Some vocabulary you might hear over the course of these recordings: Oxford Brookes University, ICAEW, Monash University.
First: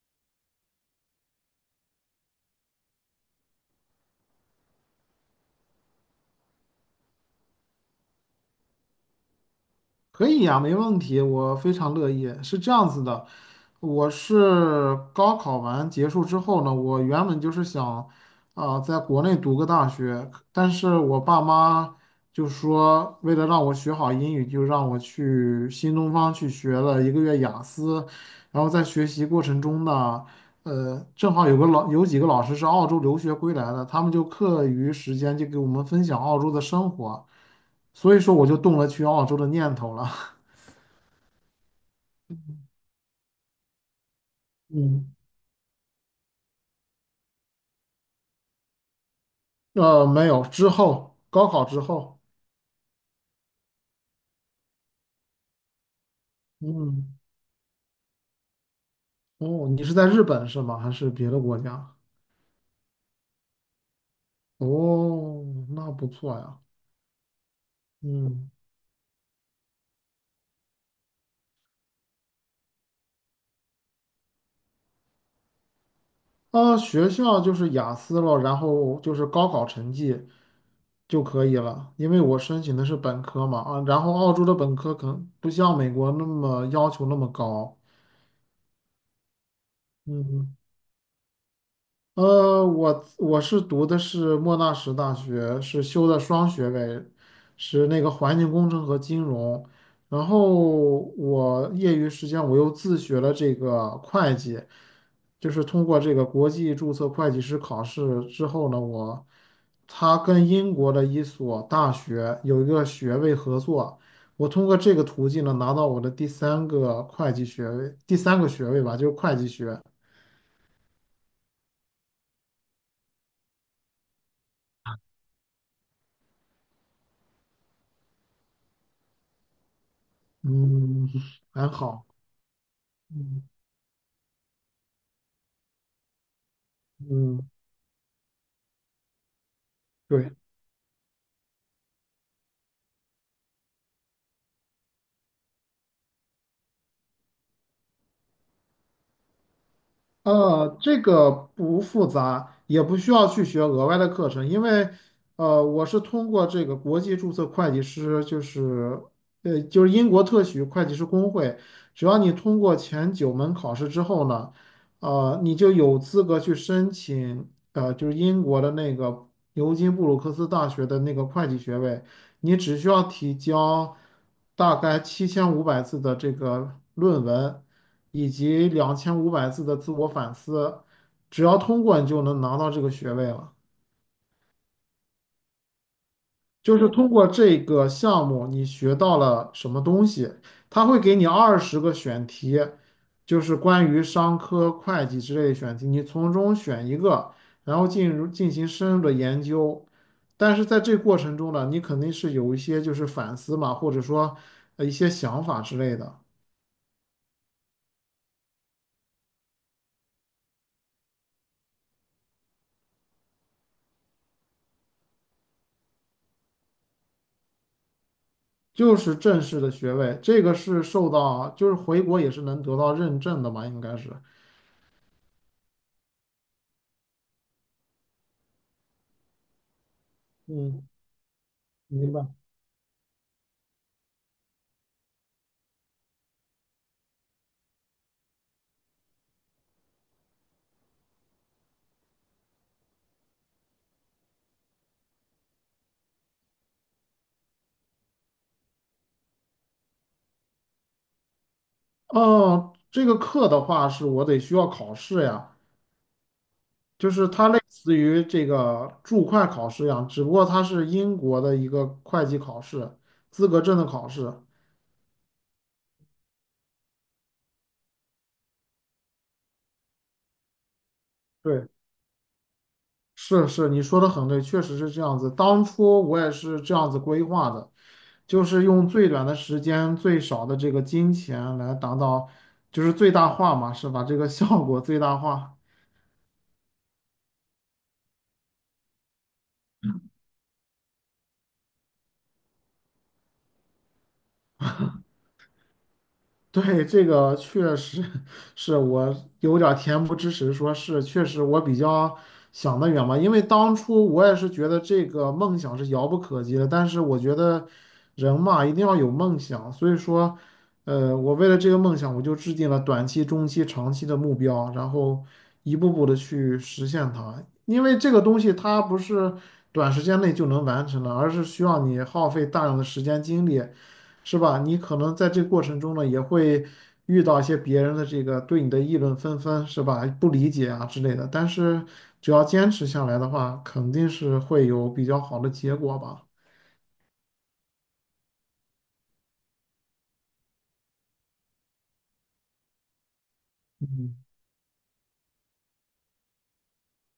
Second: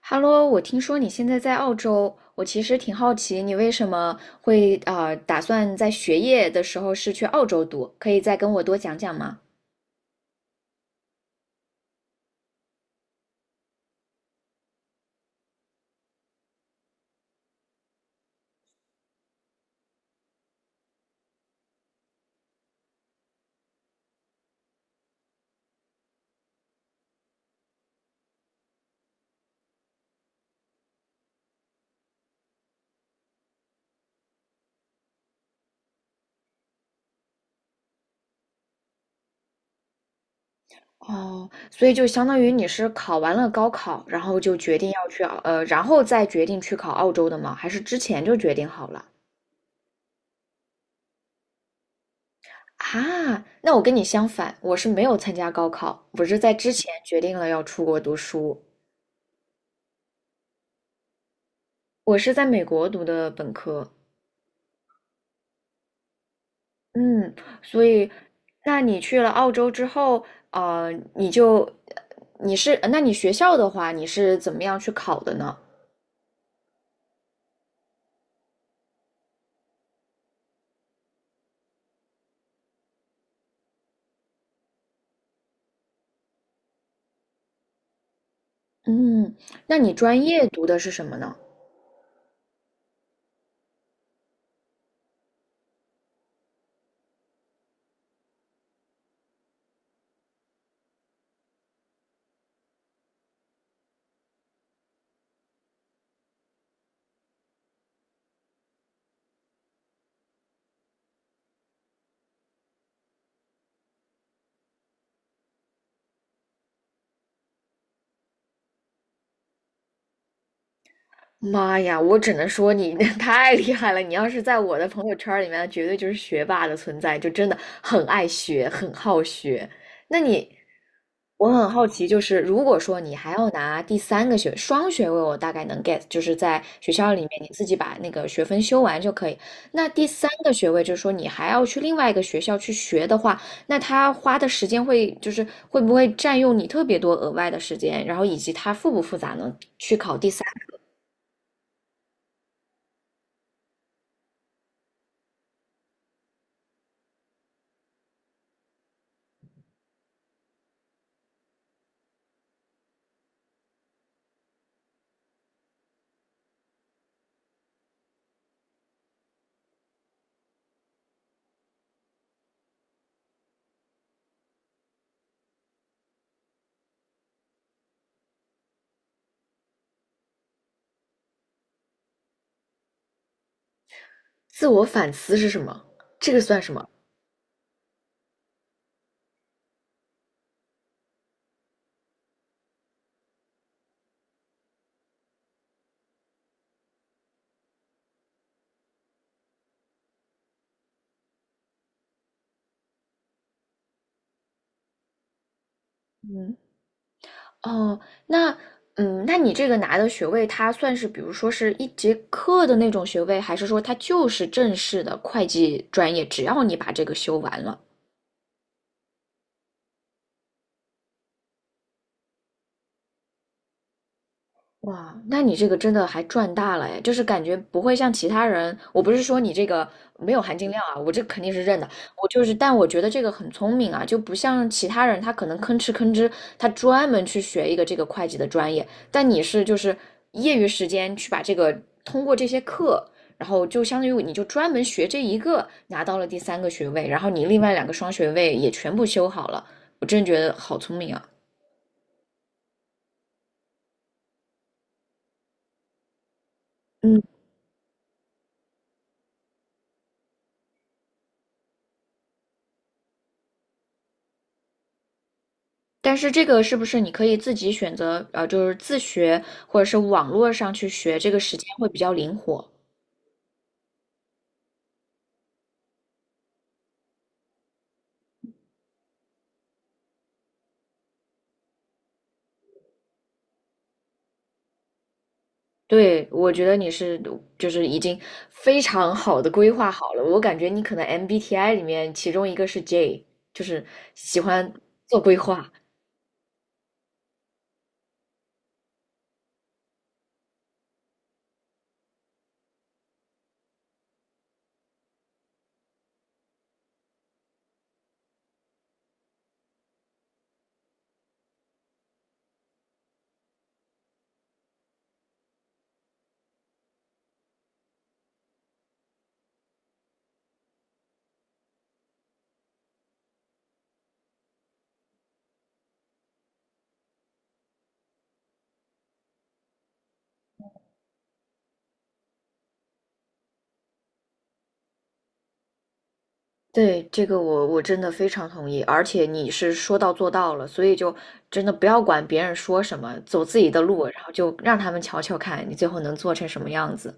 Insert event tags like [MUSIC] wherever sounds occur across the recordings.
哈喽，我听说你现在在澳洲，我其实挺好奇你为什么会打算在学业的时候是去澳洲读，可以再跟我多讲讲吗？可以呀，没问题，我非常乐意。是这样子的，我是高考完结束之后呢，我原本就是想，在国内读个大学，但是我爸妈就说，为了让我学好英语，就让我去新东方去学了1个月雅思，然后在学习过程中呢，正好有个几个老师是澳洲留学归来的，他们就课余时间就给我们分享澳洲的生活，所以说我就动了去澳洲的念头了。[LAUGHS] 哦，所以就相当于你是考完了高考，然后就决定要嗯，去澳，然后再决定去考澳洲的吗？还是之前就决定好了？没有，之后高考之后。啊，那我跟你相反，我是没有参加高考，我是在之前嗯。决定了要出国读书，哦，你是在日本是吗？还是别的国家？我是在美国读的本科。哦，那不错呀。嗯，所以，嗯。那你去了澳洲之后，呃，你就，你是，那你学校的话，你是怎么样去考的呢？啊，学校就是雅思了，然后就是高考成绩就可以了，因为我申请的是本科嘛，啊，然后澳洲的本科可能不像美国那么要求那么高。嗯，那你专业嗯。读的是什么呢？我是读的是莫纳什大学，是修的双学位，是那个环境工程和金融。然后我业余时间我又自学了这个会计，就是通过这个国际注册会计师考试之后呢，我他跟英国的一所大学有一个学位合作，我通过这个途径呢拿到我的第三个会计学位，第三个学位吧，就是会计学。妈呀，我只能说你 [LAUGHS] 太厉害了！你要是在我的朋友圈儿里面，绝对就是学霸的存在，就真的很爱学，很好学。那你，嗯，[LAUGHS] 我很还好好。奇，就是如果说你还嗯。要拿第三个学双学位，我大概能 get，就是在学校里面你嗯。自己把那个学分修完就可以。那第三对。个学位，就是说你还要去另外一个学校去学的话，那他花的时间会就是会不会占用你特别多额外的时间，然后以及它复不复杂呢？去考第三。这个不复杂，也不需要去学额外的课程，因为我是通过这个国际注册会计师，就是就是英国特许会计师工会，只要你通过前9门考试之后呢，你就有资格去申请，就是英国的那个牛津布鲁克斯大学的那个会计学位。你只需要提交大概7500字的这个论文，以及2500字的自我反思，只要通过你就能拿到这个学位了。自我反思是什么？这个算什就么？是通过这个项目，你学到了什么东西？他会给你20个选题，就是关于商科、会计之类的选题，你从中选一个，然后进行深入的研究。但是在这过程中呢，你肯定是有一些就是反思嘛，或者说一些想法之类的。嗯，哦，那嗯，那你这个拿的学位，它算是比如说是一节课的那种学位，还是说它就是正式的会计专业，只要你把这个修完了？就是正式的学位，这个是受到就是回国也是能得到认证的嘛，应该是。哇，那你这个真的还赚大了哎，就是感觉不会像其他人，我不是说你这个没有含金量嗯，啊，我这肯定是认的，明白。我就是，但我觉得这个很聪明啊，就不像其他人，他可能吭哧吭哧，他专门去学一个这个会计的专业，但你是就是业余时间去把这个通过这些课，然后就相当于你就专门学这一个，拿到了第三个学位，然后你另外两个双学位也全部修好了，我真觉得好聪明啊。哦，这个课的话是我得需要考试呀，就嗯。是它类似于这个注会考试一样，只不过它是英国的一个会计考试，资格证的考试。但是这个是不是你可以自己选择，就是自学或者是网络上去学，这个时对，间会比较灵活。是，你说的很对，确实是这样子。当初我也是这样子规划的，就是用最短的时间、最少的这个金钱来达到，就是最大化嘛，是把这个效果最大化。对，我觉得你是就是已经非常好的规划好了。我感觉你可能 MBTI 里面其中一个是 J，就是喜欢做规划。对，这个确实是我有点儿恬不知耻，说是确实我比较想得远嘛，因为当初我也是觉得这个梦想是遥不可及的，但是我觉得人嘛一定要有梦想，所以说，我为了这个梦想，我就制定了短期、中期、长期的目标，然后一步步的去实现它，因为这个东西它不是短时间内就能完成的，而是需要你耗费大量的时间精力。是吧？你可能在这个过程中呢，也会遇到一些别人的这个对你的议论纷纷，是吧？不理解啊之类的。但是只要坚持下来的话，肯定是会有比较好的结果吧。对，这个我真的非常同意，而且你是说到做到了，所以就真的不要管别人说什么，走自己的路，嗯，然后就让他们瞧瞧看你最后能做成什么样子。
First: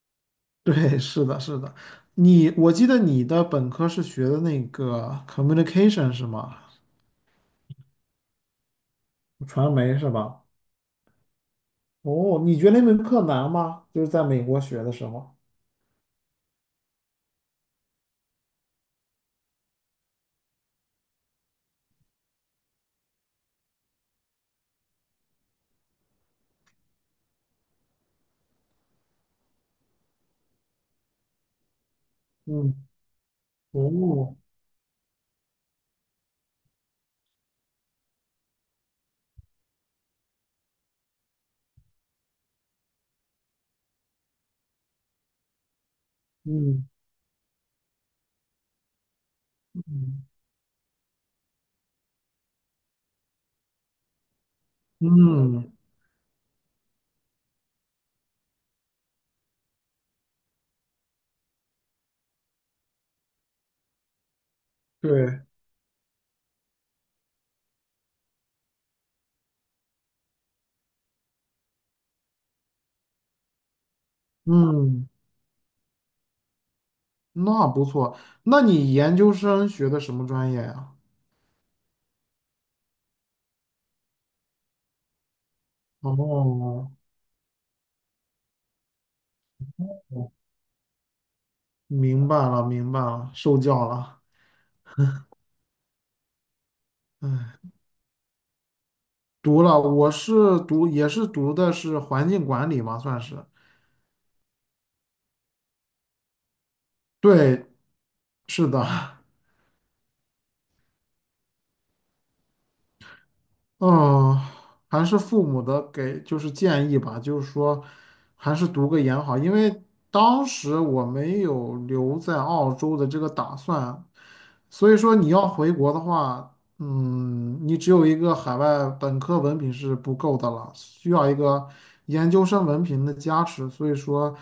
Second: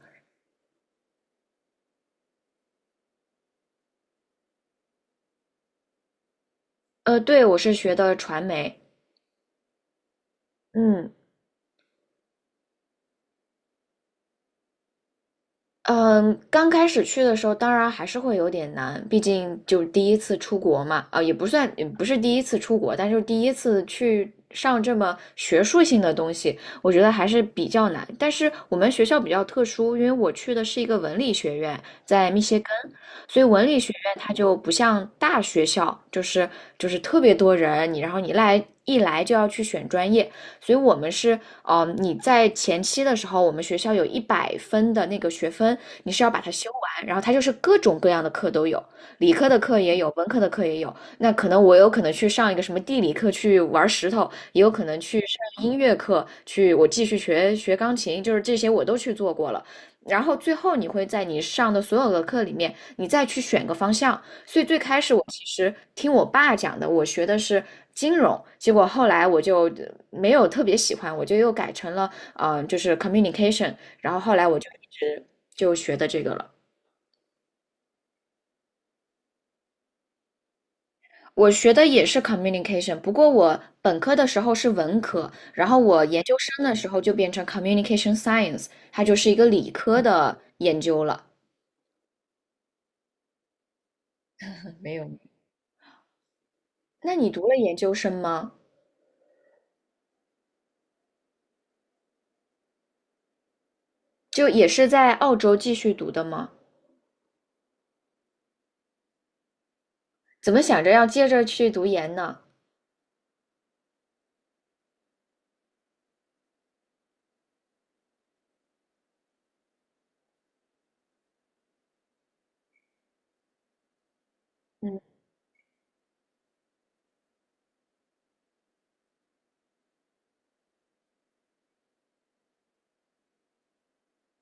对，是的，是的。你，我记得你的本科是学的那个 communication 是吗？对，我是学的传媒。传媒是吧？嗯。哦，你觉得那门课难吗？就是在美国学的时候。嗯，刚开始去的时候，当然还是会有点难，毕竟就是第一次出国嘛，啊、也不算，也不是第一次出国，但是第一次去上这么学术性的东西，我觉得还是比较难。但是我们学校比较特殊，因为我去的是一个文理学院，在密歇根，嗯。所以文理学院它哦。就不像大学校，就是特别多人，你然后你来一来就要去选专业，所以我们是你在前期的时候，我们学校有一百分的那个学分，你是要把它修嗯。完，然后它就是各种各样的课都有，理科的课也有，嗯。文科的课也有。那可能我有可能去上一个什么地理课去玩石头，也有可能去上嗯，音乐课去，我继续学学钢琴，就是这些我都去做过了。然后最后你会在你上的所有的课里面，你再去选个方向，所以最开始我对。其实听我爸讲的，我学的是金融，结果后来我就没有特别喜欢，我就又改成了就是 communication，然后后来我就一嗯。直就学的这个了。那不错。那你研究生学的什么专业呀？我学的也是 communication，不过我本科的时候是文科，然后我研究生的时哦，候就变成 communication science，它就是一个理科的研究了。明白了，明白了，受教了。没有。那你读了研究生吗？读了。我是读，也是读的是环境管理嘛，算是。就也是在澳洲继续读的吗？对，是的。[LAUGHS] 怎么想着要接着去读研呢？嗯，还是父母的给就是建议吧，就是说还是读个研好，因为当时我没有留在澳洲的这个打算，所以说你要回国的话，嗯，你只有一个海外本科文凭是不够的了，需要一个研究生文凭的加持，所以说，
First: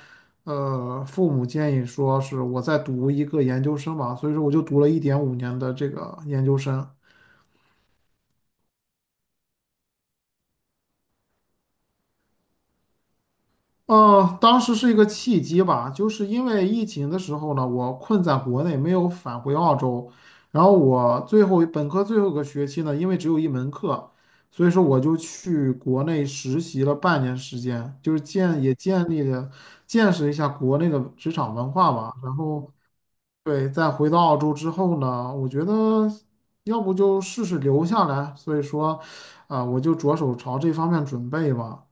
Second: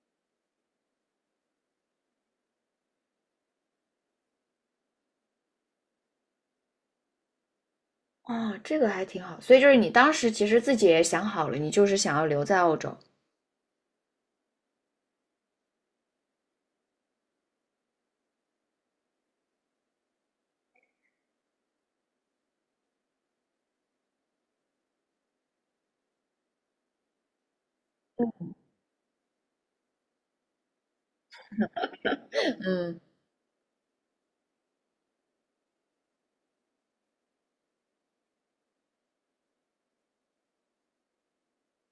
父母建议说是我再读一个研究生吧，所以说我就读了1.5年的这个研究生。哦，这个还挺好。所以就是你当时其实自己也想好了，你就是想要留在澳洲。当时是一个契机吧，就是因为疫情的时候呢，我困在国内没有返回澳洲，然后我最后本科最后一个学期呢，因为只有一门课，所以说我就去国内实习了半年时间，就是建立了见识一下国内的职场文化吧。然后嗯，对，再回到澳洲之后呢，我觉得要不就试试留下来，所以说，我就着手朝这方面准备吧。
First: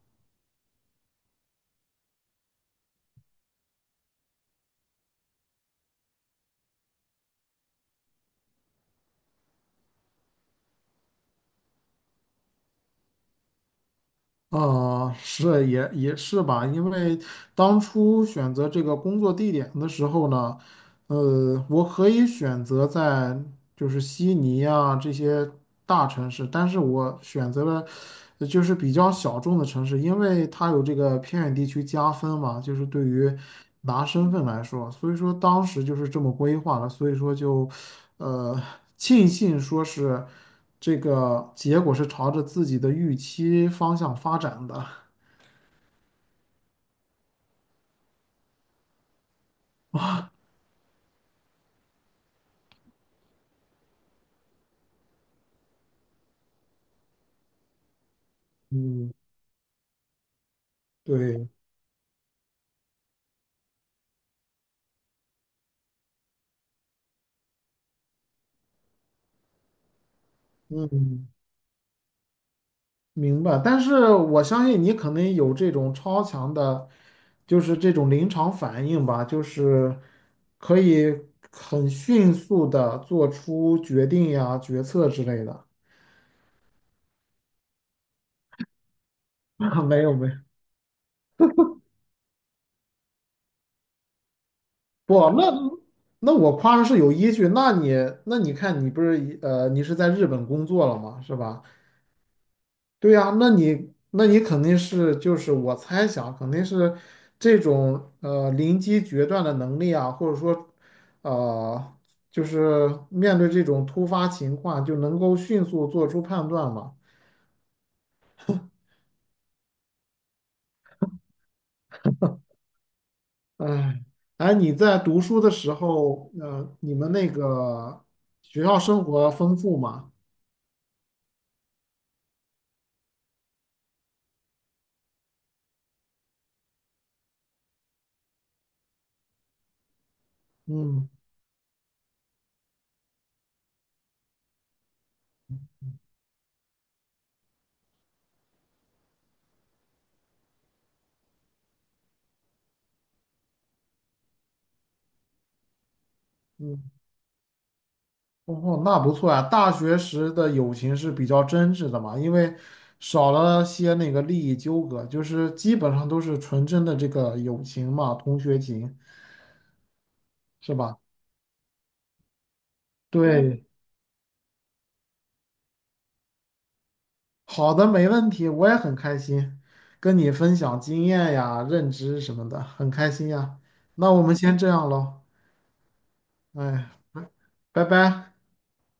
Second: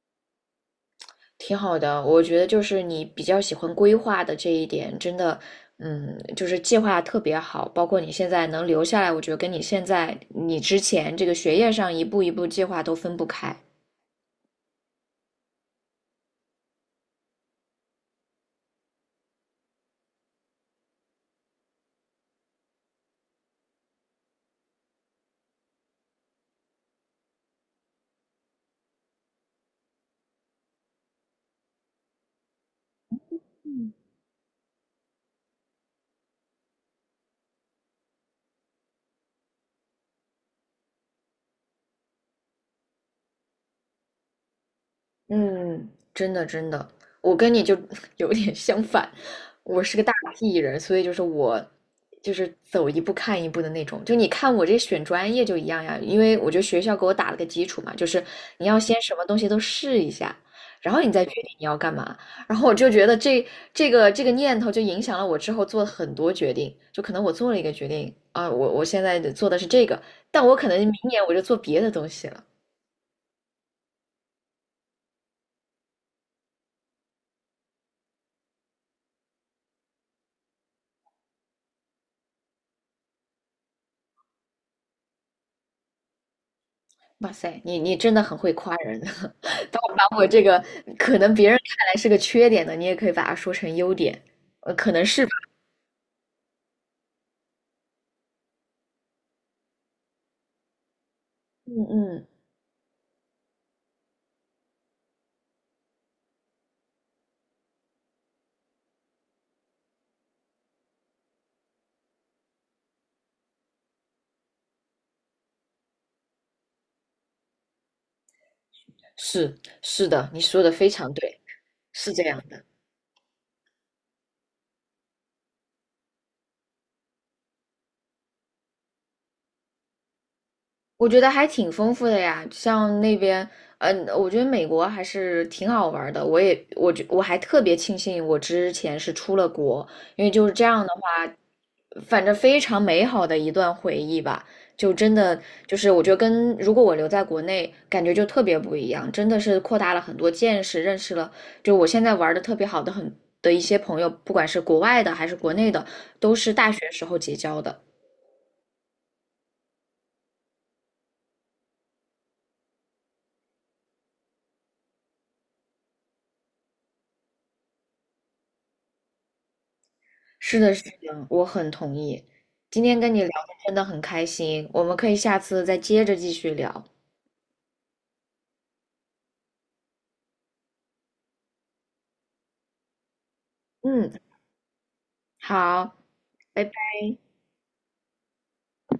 挺好的。我觉得就是你比较喜欢规划的这一点，真的，嗯，就是计划特别好。包括你现在能留下来，我觉得跟你现在你之前这个学业上一步一步计划都分不开。是也是吧，因为当初选择这个工作地点的时候呢，我可以选择在就是悉尼啊这些大城市，但是我选择了就是比较小众的城市，因为它有这个偏远地区加分嘛，就是对于拿身份来说，所以说当时就是这么规划了，所以说就呃庆幸说是这个结果是朝着自己的预期方向发展的。嗯，真的真的，我跟你就 [LAUGHS] 有点相反，我是个大 P 人，所以就是我就是走一步看一步的那种。就你看我这选专业就一样呀，因为我觉得学校给我打了个基础嘛，就是你要先嗯，什么东西都试一下，然后你再决对，定你要干嘛。然后我就觉得这个念头就影响了我之后做了很多决定，就可能我做了一个决定啊，我现在做的是这个，但我可能明年我嗯。就做别的东西了。明白，但是我相信你可能有这种超强的，就是这种临场反应吧，就是可以很迅速的做出决定呀、决策之类的。哇塞，你真的很会夸人，[LAUGHS] [LAUGHS] 把没有把我没有。这个可能别人看来是个缺点的，你也可以把它说成优点，可能是吧。不，那那我夸的是有依据。那你看，你不是你是在日本工作了嘛，是吧？嗯。嗯，对呀，那你肯定是就是我猜想肯定是这种临机决断的能力啊，或者说呃就是面对这种突发情况就能够迅速做出判断嘛。是是的，你说的非常对，是这样的。哎，哎，你在读书的时候，你们那个学校生活丰富吗？我觉得还挺丰富的呀，像那边，嗯、我觉得美国还是挺好玩儿的。我也，我觉我还特别庆幸我之前是出了国，因为就是这样的嗯。话，反正非常美好的一段回忆吧。就真的就是我觉得跟如果我留在国内，感觉就特别不一样，真的是扩大了很多见识，认识了就我现在玩的特别好的很的一些朋友，不管是国外的还是国内的，都是大学嗯。时候结交的。哦，那不错呀。大学时的友情是比较真挚的嘛，因为少了些那个利益纠葛，就是基本上都是纯真的这个友情嘛，同学情，是的，是是的，吧？我很同意。今天跟你聊的对，真的很开心，我们可以下次再接着继续聊。好的，没问题，我也很开心跟你分享经验呀、认知什么的，很开心呀。那嗯，我们先这样喽，好，拜拜。哎，拜拜。